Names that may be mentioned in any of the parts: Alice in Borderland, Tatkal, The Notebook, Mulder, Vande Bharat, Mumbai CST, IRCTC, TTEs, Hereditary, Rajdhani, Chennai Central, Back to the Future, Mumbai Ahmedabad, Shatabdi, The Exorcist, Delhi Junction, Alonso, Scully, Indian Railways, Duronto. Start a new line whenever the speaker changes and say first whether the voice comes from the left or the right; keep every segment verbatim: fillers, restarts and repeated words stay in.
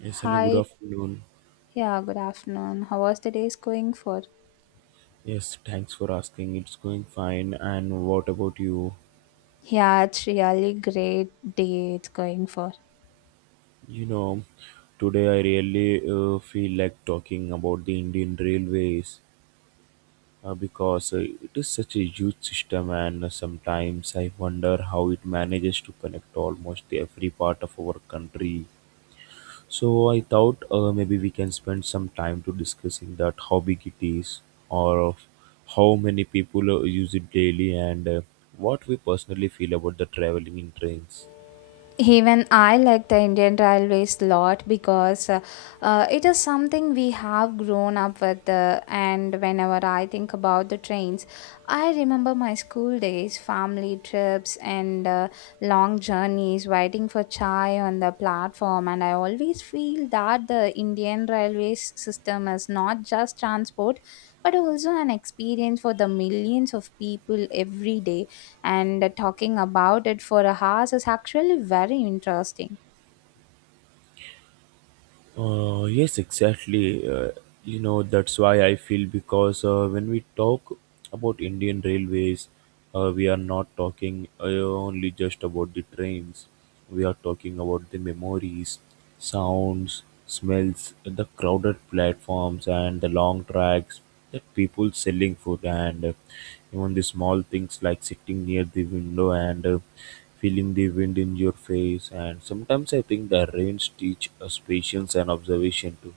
right: Yes, hello, good
left: Hi,
right: afternoon.
left: yeah, good afternoon. How was the day's going for?
right: Yes, thanks for asking. It's going fine. And what about you?
left: Yeah, it's really great day it's going for.
right: You know, today I really uh, feel like talking about the Indian Railways uh, because uh, it is such a huge system, and uh, sometimes I wonder how it manages to connect almost every part of our country. So I thought uh, maybe we can spend some time to discussing that how big it is, or of how many people uh, use it daily, and uh, what we personally feel about the traveling in trains.
left: Even I like the Indian Railways lot because uh, uh, it is something we have grown up with. Uh, and whenever I think about the trains, I remember my school days, family trips, and uh, long journeys waiting for chai on the platform. And I always feel that the Indian Railways system is not just transport but also an experience for the millions of people every day and talking about it for hours is actually very interesting.
right: Uh, yes, exactly. Uh, you know, that's why I feel because uh, when we talk about Indian railways, uh, we are not talking uh, only just about the trains. We are talking about the memories, sounds, smells, the crowded platforms, and the long tracks, the people selling food and, uh, even the small things like sitting near the window and, uh, feeling the wind in your face. And sometimes I think the rains teach us patience and observation too.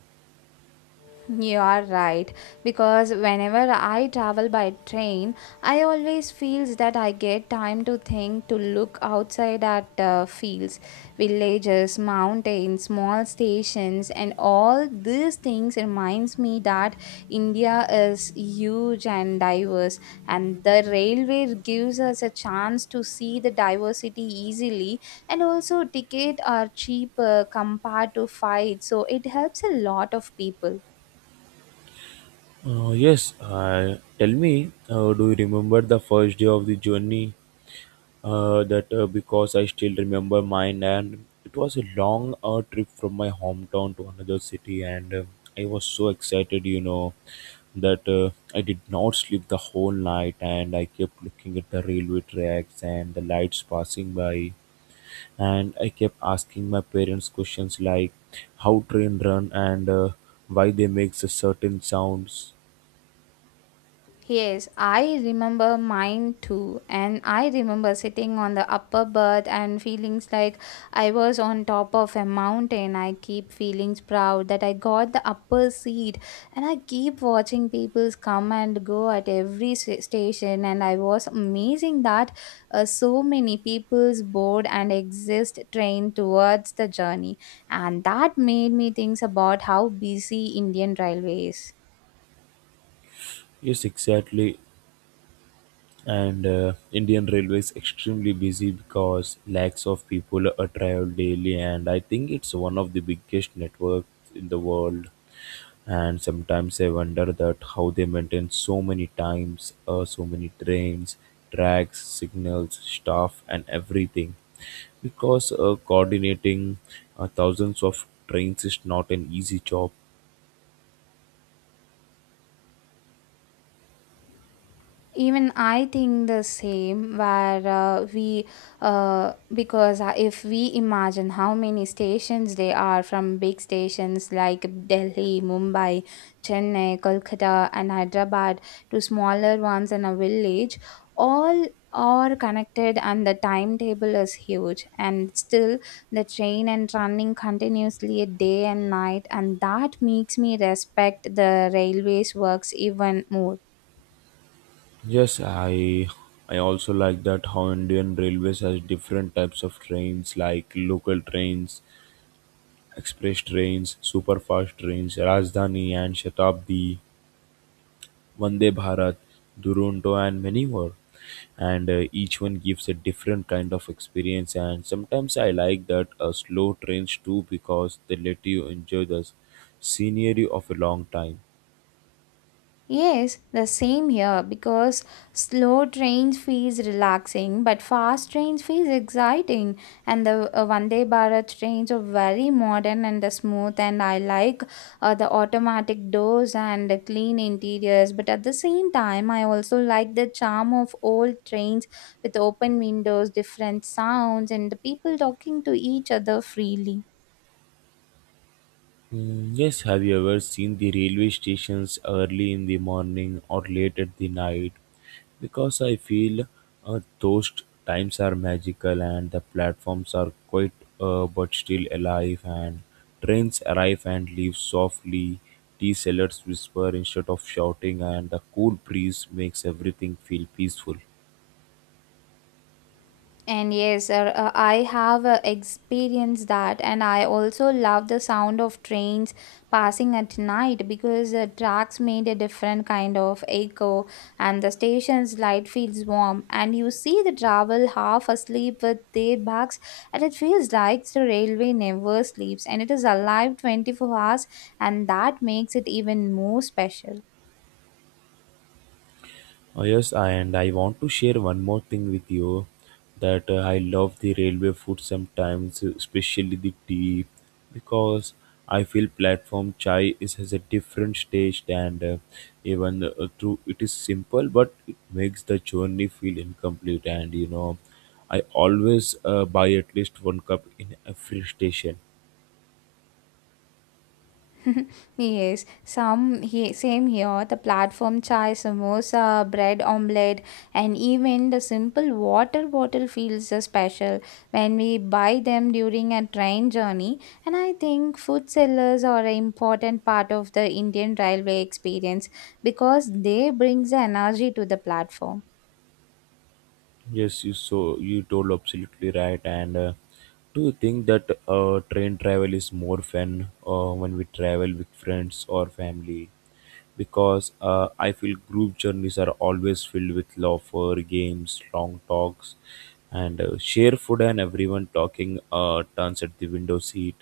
left: You are right because whenever I travel by train, I always feels that I get time to think to look outside at uh, fields, villages, mountains, small stations, and all these things reminds me that India is huge and diverse, and the railway gives us a chance to see the diversity easily, and also ticket are cheaper compared to flight, so it helps a lot of people.
right: uh, yes uh, Tell me, uh, do you remember the first day of the journey, uh, that uh, because I still remember mine, and it was a long uh, trip from my hometown to another city, and uh, I was so excited, you know that uh, I did not sleep the whole night, and I kept looking at the railway tracks and the lights passing by, and I kept asking my parents questions like how train run and, uh, why they make a certain sounds.
left: Yes, I remember mine too. And I remember sitting on the upper berth and feelings like I was on top of a mountain. I keep feelings proud that I got the upper seat and I keep watching people come and go at every s- station. And I was amazing that uh, so many people's board and exist train towards the journey. And that made me think about how busy Indian railway is.
right: Yes, exactly. And uh, Indian Railway is extremely busy because lakhs of people are travel daily, and I think it's one of the biggest networks in the world. And sometimes I wonder that how they maintain so many times, uh, so many trains, tracks, signals, staff, and everything. Because uh, coordinating uh, thousands of trains is not an easy job.
left: Even I think the same, where uh, we, uh, because uh, if we imagine how many stations they are from big stations like Delhi, Mumbai, Chennai, Kolkata, and Hyderabad to smaller ones in a village, all are connected and the timetable is huge. And still, the train and running continuously day and night, and that makes me respect the railways works even more.
right: Yes, I I also like that how Indian Railways has different types of trains like local trains, express trains, super fast trains, Rajdhani and Shatabdi, Vande Bharat, Duronto, and many more. And uh, each one gives a different kind of experience. And sometimes I like that uh, slow trains too, because they let you enjoy the scenery of a long time.
left: Yes, the same here because slow trains feels relaxing but fast trains feels exciting and the uh, Vande Bharat trains are very modern and uh, smooth and I like uh, the automatic doors and the clean interiors but at the same time I also like the charm of old trains with open windows, different sounds and the people talking to each other freely.
right: Mm, yes, have you ever seen the railway stations early in the morning or late at the night? Because I feel uh, those times are magical, and the platforms are quite, uh, but still alive, and trains arrive and leave softly. Tea sellers whisper instead of shouting, and the cool breeze makes everything feel peaceful.
left: And yes, sir, uh, I have uh, experienced that, and I also love the sound of trains passing at night because the tracks made a different kind of echo, and the station's light feels warm, and you see the travel half asleep with their backs, and it feels like the railway never sleeps, and it is alive twenty-four hours, and that makes it even more special.
right: Oh, yes, and I want to share one more thing with you, that uh, I love the railway food sometimes, especially the tea, because I feel platform chai is has a different taste, and uh, even uh, though it is simple, but it makes the journey feel incomplete. And you know, I always uh, buy at least one cup in every station.
left: Yes, some he, same here. The platform chai, samosa, bread omelette, and even the simple water bottle feels uh, special when we buy them during a train journey. And I think food sellers are an important part of the Indian railway experience because they brings the energy to the platform.
right: Yes, you so you told absolutely right. And uh, do you think that uh, train travel is more fun uh, when we travel with friends or family? Because uh, I feel group journeys are always filled with laughter, games, long talks, and uh, share food and everyone talking uh, turns at the window seat.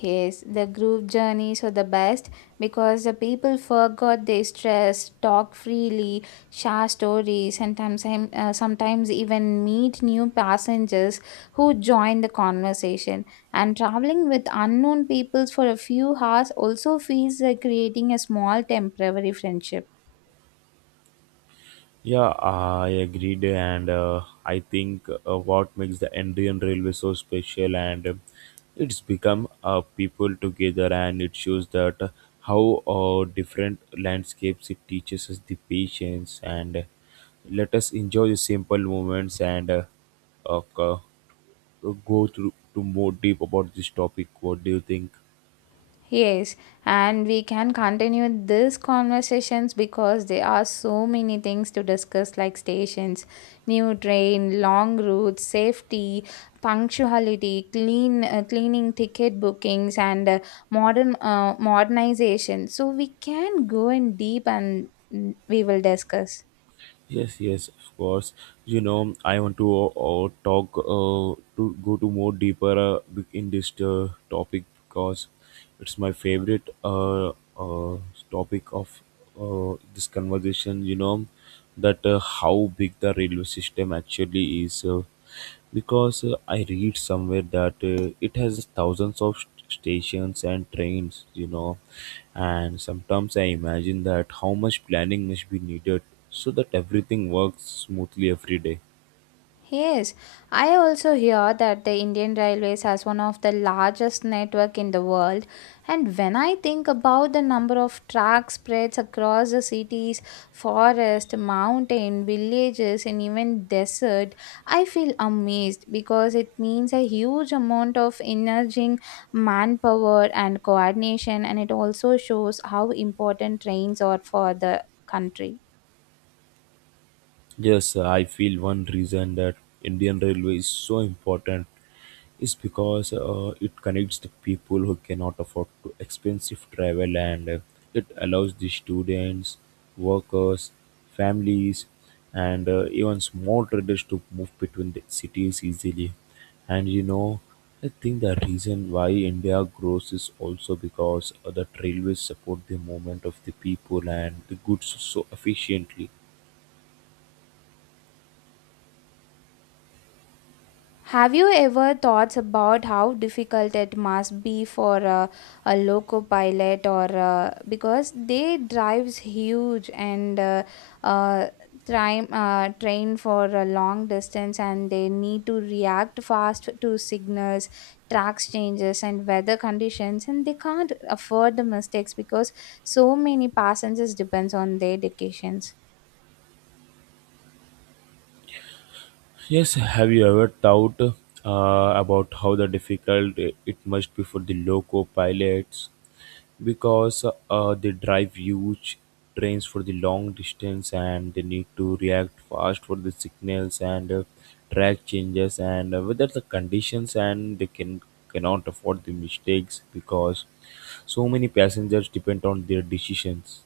left: Yes, the group journeys are the best because the people forgot their stress, talk freely, share stories, and sometimes, uh, sometimes even meet new passengers who join the conversation. And traveling with unknown peoples for a few hours also feels like creating a small temporary friendship.
right: Yeah, I agreed, and uh, I think uh, what makes the Indian Railway so special, and uh, it's become uh, people together, and it shows that uh, how uh, different landscapes, it teaches us the patience, and, uh, let us enjoy the simple moments and, uh, uh, go through to more deep about this topic. What do you think?
left: Yes, and we can continue these conversations because there are so many things to discuss like stations, new train, long routes, safety, punctuality, clean uh, cleaning ticket bookings and uh, modern uh, modernization. So we can go in deep and mm, we will discuss.
right: Yes, yes, of course. You know, I want to uh, talk uh, to go to more deeper uh, in this uh, topic, because it's my favorite uh, uh, topic of uh, this conversation. You know, that uh, how big the railway system actually is. Uh, because uh, I read somewhere that uh, it has thousands of st- stations and trains, you know, and sometimes I imagine that how much planning must be needed so that everything works smoothly every day.
left: Yes, I also hear that the Indian Railways has one of the largest network in the world and when I think about the number of track spreads across the cities, forest, mountain, villages and even desert, I feel amazed because it means a huge amount of energy, manpower and coordination and it also shows how important trains are for the country.
right: Yes, I feel one reason that Indian Railway is so important is because uh, it connects the people who cannot afford to expensive travel, and uh, it allows the students, workers, families, and uh, even small traders to move between the cities easily. And you know, I think the reason why India grows is also because uh, the railways support the movement of the people and the goods so efficiently.
left: Have you ever thought about how difficult it must be for a, a loco pilot or uh, because they drives huge and uh, uh, train, uh, train for a long distance and they need to react fast to signals, tracks changes and weather conditions and they can't afford the mistakes because so many passengers depends on their dedications.
right: Yes, have you ever thought uh, about how the difficult it must be for the loco pilots, because uh, they drive huge trains for the long distance, and they need to react fast for the signals and, uh, track changes and, uh, whether the conditions, and they can cannot afford the mistakes because so many passengers depend on their decisions.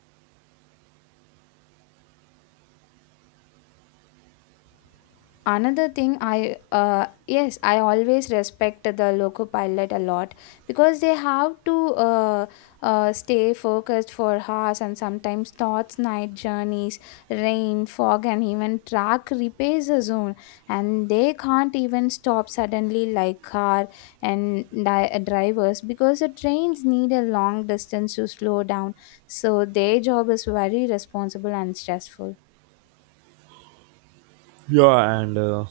left: Another thing I uh, yes I always respect the loco pilot a lot because they have to uh, uh, stay focused for hours and sometimes thoughts night journeys rain fog and even track repairs the zone and they can't even stop suddenly like car and di- uh, drivers because the trains need a long distance to slow down so their job is very responsible and stressful.
right: Yeah, and uh,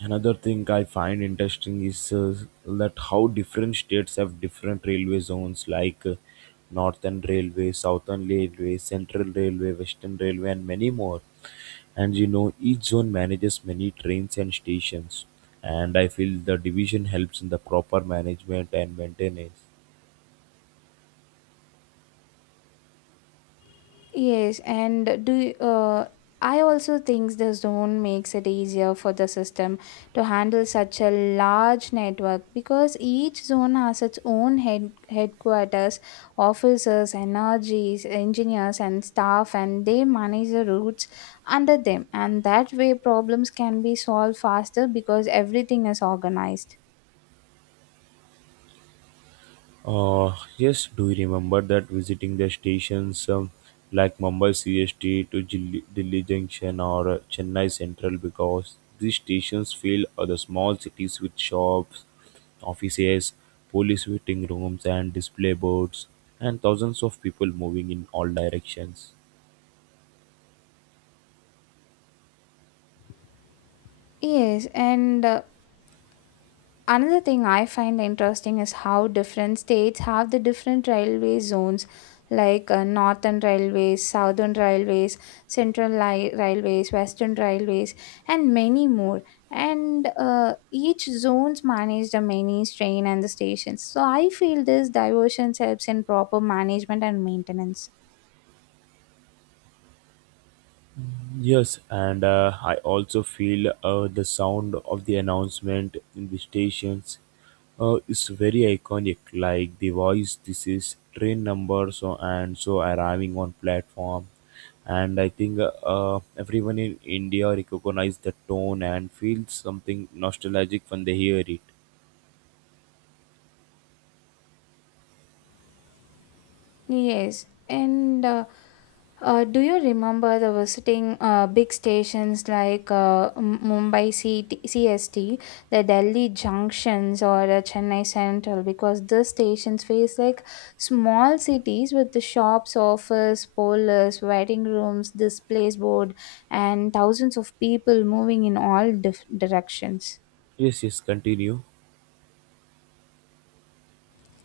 right: another thing I find interesting is uh, that how different states have different railway zones, like uh, Northern Railway, Southern Railway, Central Railway, Western Railway, and many more. And you know, each zone manages many trains and stations. And I feel the division helps in the proper management and maintenance.
left: Yes, and do you- uh, I also think the zone makes it easier for the system to handle such a large network because each zone has its own head headquarters, officers, energies, engineers, and staff, and they manage the routes under them. And that way, problems can be solved faster because everything is organized.
right: Uh, yes, do you remember that visiting the stations, um, like Mumbai C S T to Jil- Delhi Junction or uh, Chennai Central? Because these stations fill uh, the small cities with shops, offices, police waiting rooms, and display boards, and thousands of people moving in all directions.
left: Yes, and uh, another thing I find interesting is how different states have the different railway zones like uh, northern railways southern railways central li- railways western railways and many more and uh, each zones manage the many train and the stations so I feel this diversion helps in proper management and maintenance.
right: Yes, and uh, I also feel uh, the sound of the announcement in the stations uh, is very iconic. Like the voice, this is train number, so and so arriving on platform. And I think uh, everyone in India recognize the tone and feels something nostalgic when they hear it.
left: Yes, and uh, uh, do you remember the visiting uh, big stations like uh, M- Mumbai C T C S T, the Delhi junctions, or uh, Chennai Central? Because these stations face like small cities with the shops, office, parlors, waiting rooms, displays board, and thousands of people moving in all dif- directions.
right: Yes, yes, continue.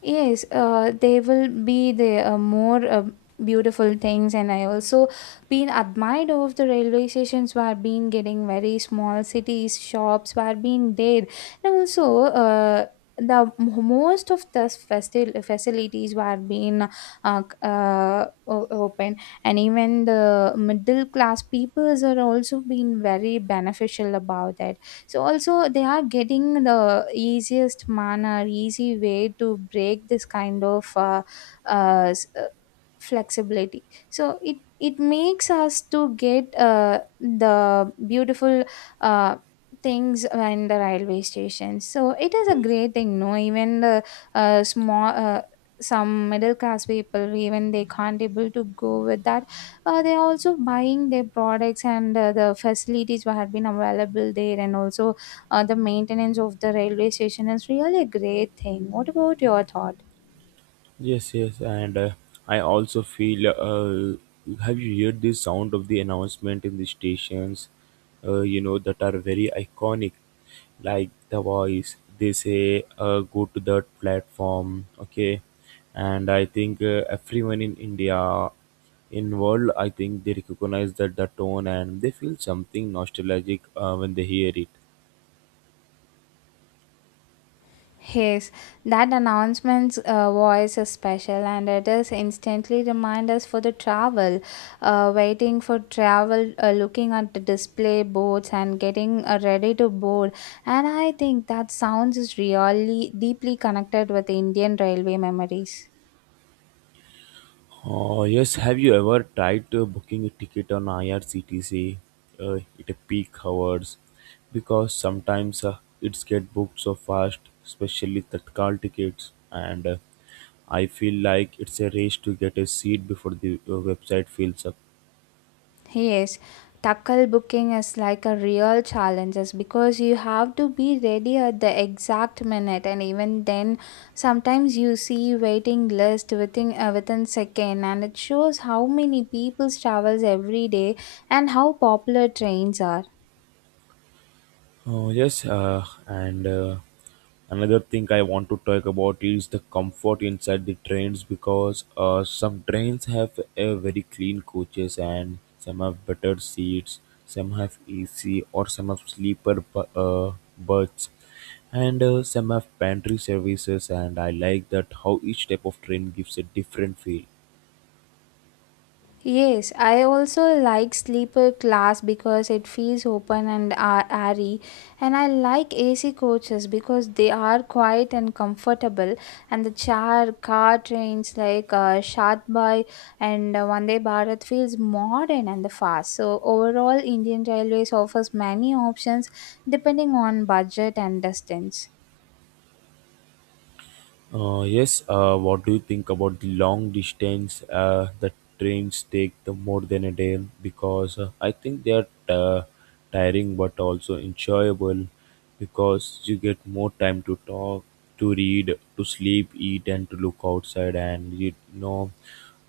left: Yes, uh, they will be the uh, more uh, beautiful things, and I also been admired of the railway stations where been getting very small cities shops where been there, and also uh, the m- most of the faci- facilities were being uh, c- uh, o- open, and even the middle class peoples are also being very beneficial about it so also they are getting the easiest manner easy way to break this kind of uh, uh, flexibility so it it makes us to get uh, the beautiful uh, things in the railway station so it is a
right: Yes.
left: great thing no even the uh, small uh, some middle class people even they can't able to go with that uh, they are also buying their products and uh, the facilities what had been available there and also uh, the maintenance of the railway station is really a great thing. What about your thought?
right: Yes, yes, and uh, I also feel. Uh, have you heard the sound of the announcement in the stations? Uh, you know that are very iconic, like the voice. They say, uh, "Go to that platform." Okay, and I think uh, everyone in India, in world, I think they recognize that the tone, and they feel something nostalgic uh, when they hear it.
left: Yes, that announcement's uh, voice is special and it is instantly remind us for the travel, uh, waiting for travel, uh, looking at the display boards and getting uh, ready to board. And I think that sounds is really deeply connected with Indian railway memories.
right: Oh, yes. Have you ever tried uh, booking a ticket on I R C T C uh, at a peak hours? Because sometimes uh, it's get booked so fast, especially Tatkal tickets, and, uh, I feel like it's a race to get a seat before the uh, website fills up.
left: Yes, tackle booking is like a real challenge is because you have to be ready at the exact minute and even then sometimes you see waiting list within uh, within second and it shows how many people travels every day and how popular trains are.
right: Oh, yes, uh, and uh, another thing I want to talk about is the comfort inside the trains, because uh, some trains have a very clean coaches and some have better seats, some have A C or some have sleeper bu- uh, berths, and uh, some have pantry services. And I like that how each type of train gives a different feel.
left: Yes, I also like sleeper class because it feels open and a- airy, and I like A C coaches because they are quiet and comfortable, and the char car trains like uh, Shatbay and uh, Vande Bharat feels modern and fast. So overall, Indian Railways offers many options depending on budget and distance.
right: Uh, yes, uh, what do you think about the long distance uh, that trains take the more than a day? Because uh, I think they are uh, tiring but also enjoyable, because you get more time to talk, to read, to sleep, eat, and to look outside. And you know,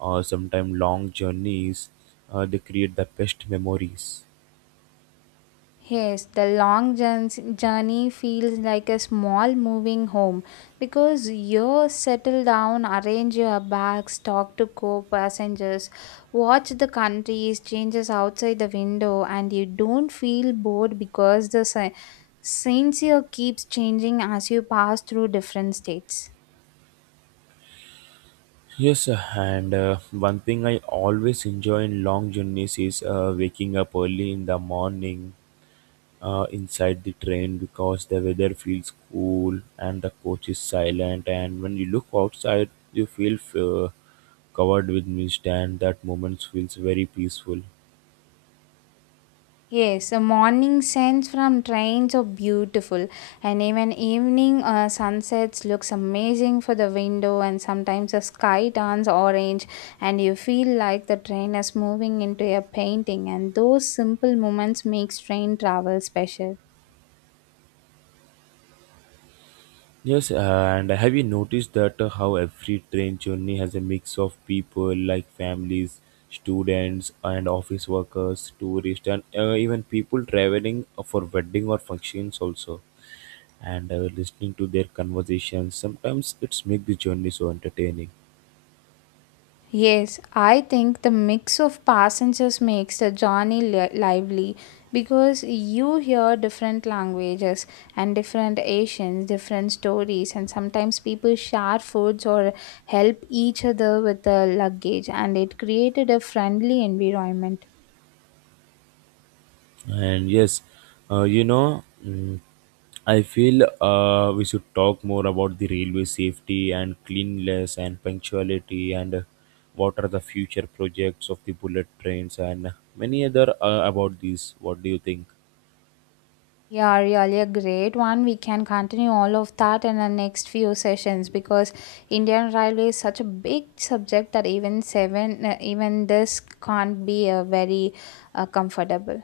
right: uh, sometimes long journeys uh, they create the best memories.
left: Yes, the long journs- journey feels like a small moving home because you settle down, arrange your bags, talk to co passengers, watch the countries, changes outside the window, and you don't feel bored because the sce- scenes here keeps changing as you pass through different states.
right: Yes, uh, and uh, one thing I always enjoy in long journeys is uh, waking up early in the morning uh, inside the train, because the weather feels cool and the coach is silent. And when you look outside, you feel uh, covered with mist, and that moment feels very peaceful.
left: Yes, the morning scents from trains are beautiful, and even evening uh, sunsets looks amazing for the window. And sometimes the sky turns orange, and you feel like the train is moving into a painting. And those simple moments makes train travel special.
right: Yes, uh, and have you noticed that uh, how every train journey has a mix of people, like families, students, and office workers, tourists, and uh, even people traveling for wedding or functions also. And uh, listening to their conversations, sometimes it's make the journey so entertaining.
left: Yes, I think the mix of passengers makes the journey li- lively because you hear different languages and different Asians, different stories, and sometimes people share foods or help each other with the luggage, and it created a friendly environment.
right: And yes, uh, you know, mm, I feel uh, we should talk more about the railway safety and cleanliness and punctuality and, uh, what are the future projects of the bullet trains and many other uh, about these. What do you think?
left: Yeah, really a great one. We can continue all of that in the next few sessions because Indian Railway is such a big subject that even seven, uh, even this can't be a very uh, comfortable.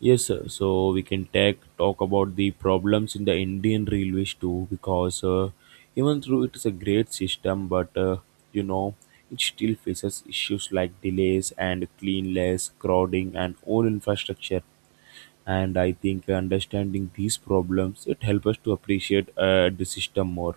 right: Yes, sir. So we can take talk about the problems in the Indian railways too, because uh, even though it is a great system, but uh, you know, it still faces issues like delays and cleanliness, crowding, and old infrastructure. And I think understanding these problems it helps us to appreciate uh, the system more.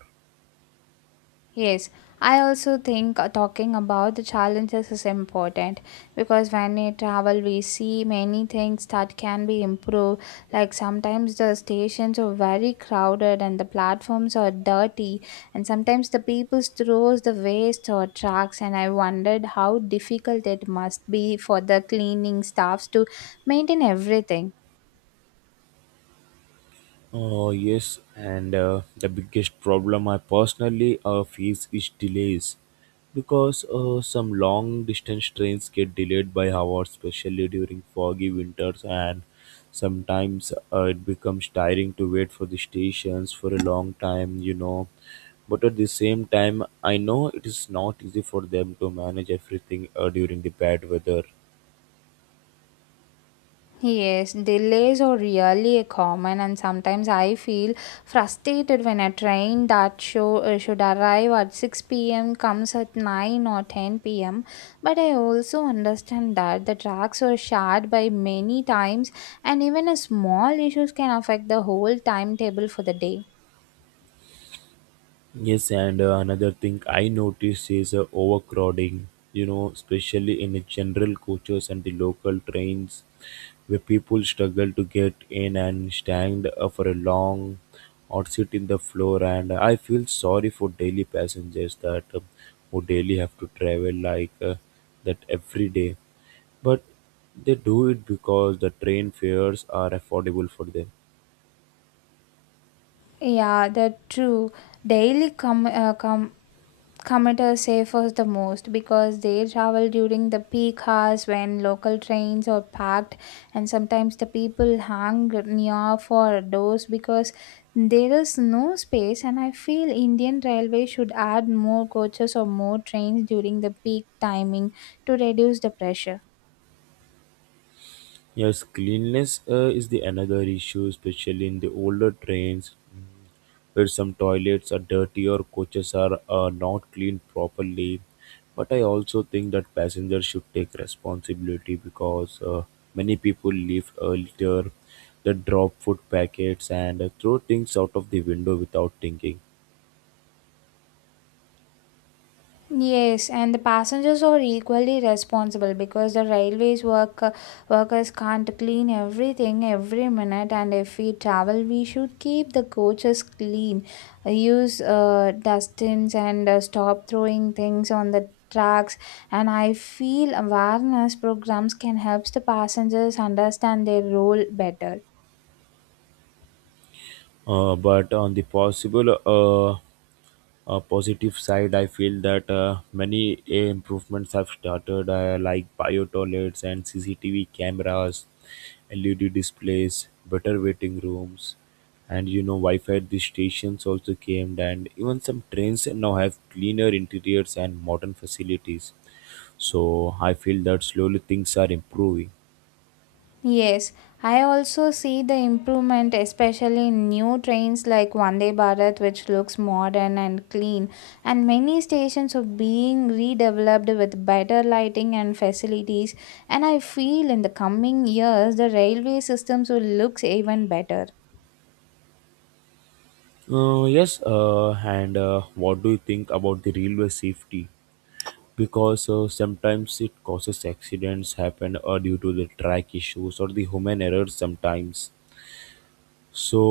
left: Yes, I also think uh, talking about the challenges is important because when we travel, we see many things that can be improved. Like sometimes the stations are very crowded and the platforms are dirty, and sometimes the people throws the waste or trucks. And I wondered how difficult it must be for the cleaning staffs to maintain everything.
right: Oh yes, and uh, the biggest problem I personally uh, face is delays, because uh, some long distance trains get delayed by hours, especially during foggy winters, and sometimes uh, it becomes tiring to wait for the stations for a long time, you know. But at the same time, I know it is not easy for them to manage everything uh, during the bad weather.
left: Yes, delays are really a common, and sometimes I feel frustrated when a train that show, uh, should arrive at six p m comes at nine or ten p m. But I also understand that the tracks are shared by many times, and even a small issues can affect the whole timetable for the day.
right: Yes, and uh, another thing I notice is uh, overcrowding, you know, especially in the general coaches and the local trains where people struggle to get in and stand uh, for a long, or sit in the floor. And I feel sorry for daily passengers that um, who daily have to travel like uh, that every day, but they do it because the train fares are affordable for them.
left: Yeah, that true. Daily com uh, com commuters suffers the most because they travel during the peak hours when local trains are packed, and sometimes the people hang near for doors because there is no space. And I feel Indian Railway should add more coaches or more trains during the peak timing to reduce the pressure.
right: Yes, cleanliness uh, is the another issue, especially in the older trains where some toilets are dirty or coaches are uh, not cleaned properly. But I also think that passengers should take responsibility because uh, many people leave uh, litter, they drop food packets and uh, throw things out of the window without thinking.
left: Yes, and the passengers are equally responsible because the railways work uh, workers can't clean everything every minute. And if we travel, we should keep the coaches clean, Uh, use uh, dustbins, and uh, stop throwing things on the tracks. And I feel awareness programs can help the passengers understand their role better.
right: Uh, but on the possible uh, a positive side, I feel that uh, many uh, improvements have started, uh, like bio toilets and C C T V cameras, L E D displays, better waiting rooms, and you know, Wi Fi at the stations also came, and even some trains now have cleaner interiors and modern facilities. So, I feel that slowly things are improving.
left: Yes, I also see the improvement, especially in new trains like Vande Bharat, which looks modern and clean, and many stations are being redeveloped with better lighting and facilities. And I feel in the coming years the railway systems will look even better.
right: Uh, yes, uh, and uh, what do you think about the railway safety? Because uh, sometimes it causes accidents happen or due to the track issues or the human errors sometimes so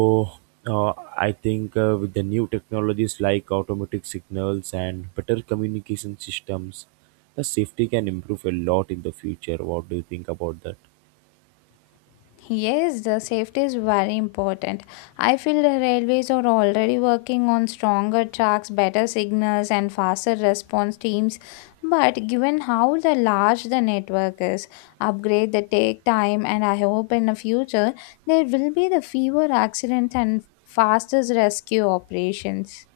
right: uh, i think uh, with the new technologies like automatic signals and better communication systems, the safety can improve a lot in the future. What do you think about that?
left: Yes, the safety is very important. I feel the railways are already working on stronger tracks, better signals, and faster response teams. But given how the large the network is, upgrade the take time, and I hope in the future there will be the fewer accidents and faster rescue operations.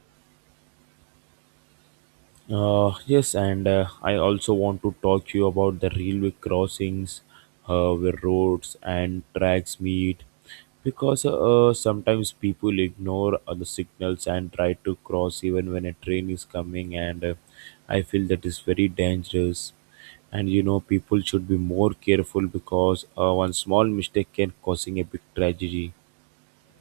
right: Uh, yes, and uh, I also want to talk to you about the railway crossings uh, where roads and tracks meet, because uh, sometimes people ignore uh, the signals and try to cross even when a train is coming, and uh, I feel that is very dangerous. And you know, people should be more careful because uh, one small mistake can causing a big tragedy.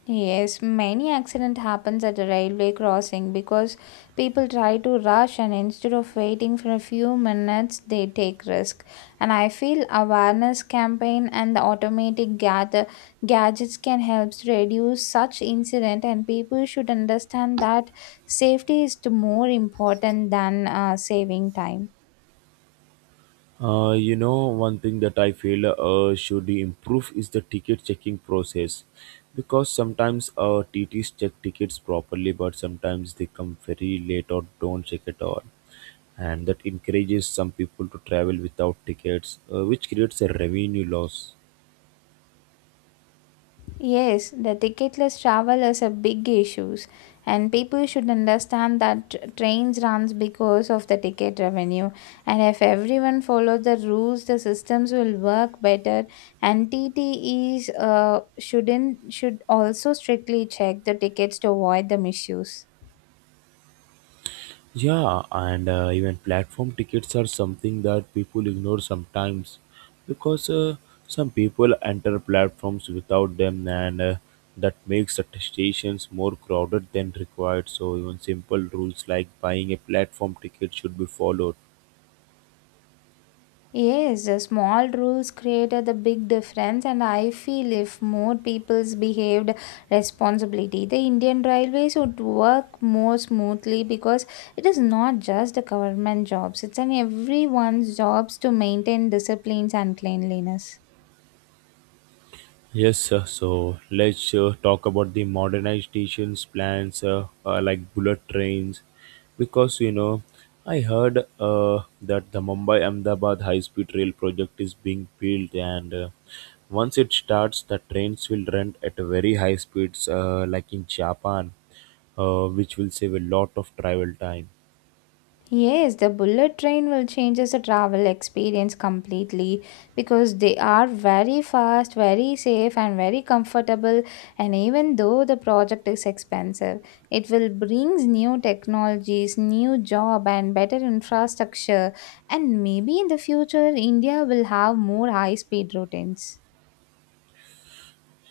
left: Yes, many accident happens at the railway crossing because people try to rush and instead of waiting for a few minutes they take risk. And I feel awareness campaign and the automatic gather gadgets can help to reduce such incident and people should understand that safety is the more important than uh, saving time.
right: Uh, you know, one thing that I feel uh, should improve is the ticket checking process because sometimes uh, T Ts check tickets properly, but sometimes they come very late or don't check at all. And that encourages some people to travel without tickets, uh, which creates a revenue loss.
left: Yes, the ticketless travel is a big issue, and people should understand that tr- trains runs because of the ticket revenue. And if everyone follow the rules, the systems will work better. And T T TTEs uh, shouldn't should also strictly check the tickets to avoid the misuse.
right: Yeah, and uh, even platform tickets are something that people ignore sometimes because uh, some people enter platforms without them, and uh, that makes the stations more crowded than required. So, even simple rules like buying a platform ticket should be followed.
left: Yes, the small rules created the big difference, and I feel if more peoples behaved responsibility, the Indian Railways would work more smoothly because it is not just the government jobs; it's an everyone's jobs to maintain disciplines and cleanliness.
right: Yes, sir. So let's uh, talk about the modernizations plans uh, uh, like bullet trains, because you know, I heard uh, that the Mumbai Ahmedabad high speed rail project is being built, and uh, once it starts, the trains will run at very high speeds, uh, like in Japan, uh, which will save a lot of travel time.
left: Yes, the bullet train will change the travel experience completely because they are very fast, very safe, and very comfortable. And even though the project is expensive, it will brings new technologies, new job, and better infrastructure. And maybe in the future, India will have more high speed routines.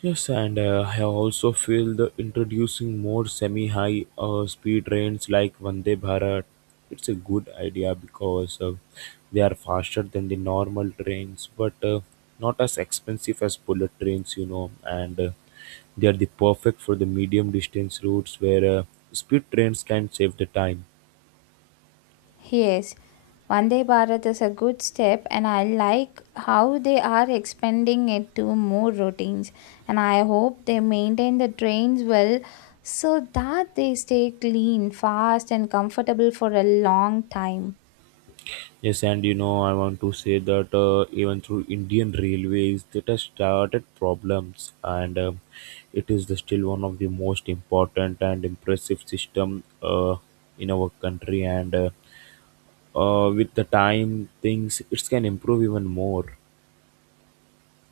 right: Yes, and uh, I also feel the introducing more semi-high uh, speed trains like Vande Bharat. It's a good idea because uh, they are faster than the normal trains, but uh, not as expensive as bullet trains, you know. And uh, they are the perfect for the medium distance routes where uh, speed trains can save the time.
left: Yes, Vande Bharat is a good step, and I like how they are expanding it to more routines. And I hope they maintain the trains well so that they stay clean, fast, and comfortable for a long time.
right: Yes, and you know, I want to say that uh, even through Indian railways, that has started problems, and um it is the, still one of the most important and impressive system uh, in our country. And uh, uh, with the time, things it can improve even more.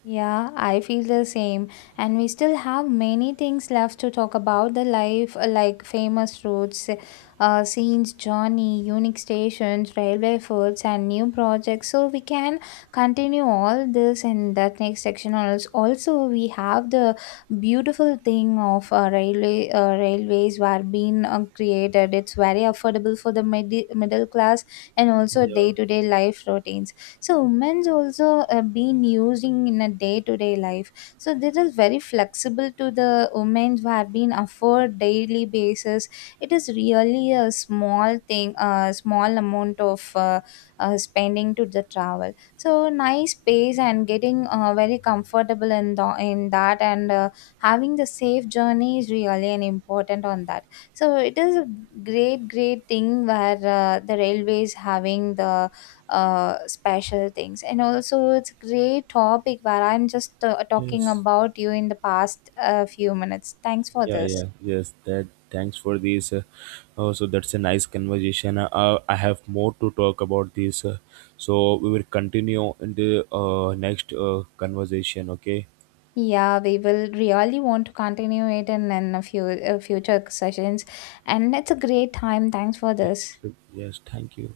left: Yeah, I feel the same. And we still have many things left to talk about the life, uh, like famous routes, uh, scenes, journey, unique stations, railway foods, and new projects. So we can continue all this in that next section. Also, also we have the beautiful thing of uh, railway uh, railways were being uh, created. It's very affordable for the mid- middle class and also
right: Yeah.
left: day to day life routines, so women's also uh, been using in a day-to-day life, so this is very flexible to the women who have been afford daily basis. It is really a small thing, a small amount of uh, uh, spending to the travel, so nice pace and getting uh, very comfortable in, the, in that. And uh, having the safe journey is really an important on that, so it is a great great thing where uh, the railways having the uh, special things. And also, it's a great topic where I'm just uh, talking
right: Yes.
left: about you in the past uh, few minutes. Thanks for
right: Yeah,
left: this.
right: yeah, yes. That thanks for this. Uh, uh, so that's a nice conversation. Uh, I have more to talk about this. Uh, so we will continue in the uh, next uh, conversation. Okay.
left: Yeah, we will really want to continue it in, in a few uh, future sessions. And it's a great time. Thanks for
right: Yes,
left: this.
right: yes. Thank you.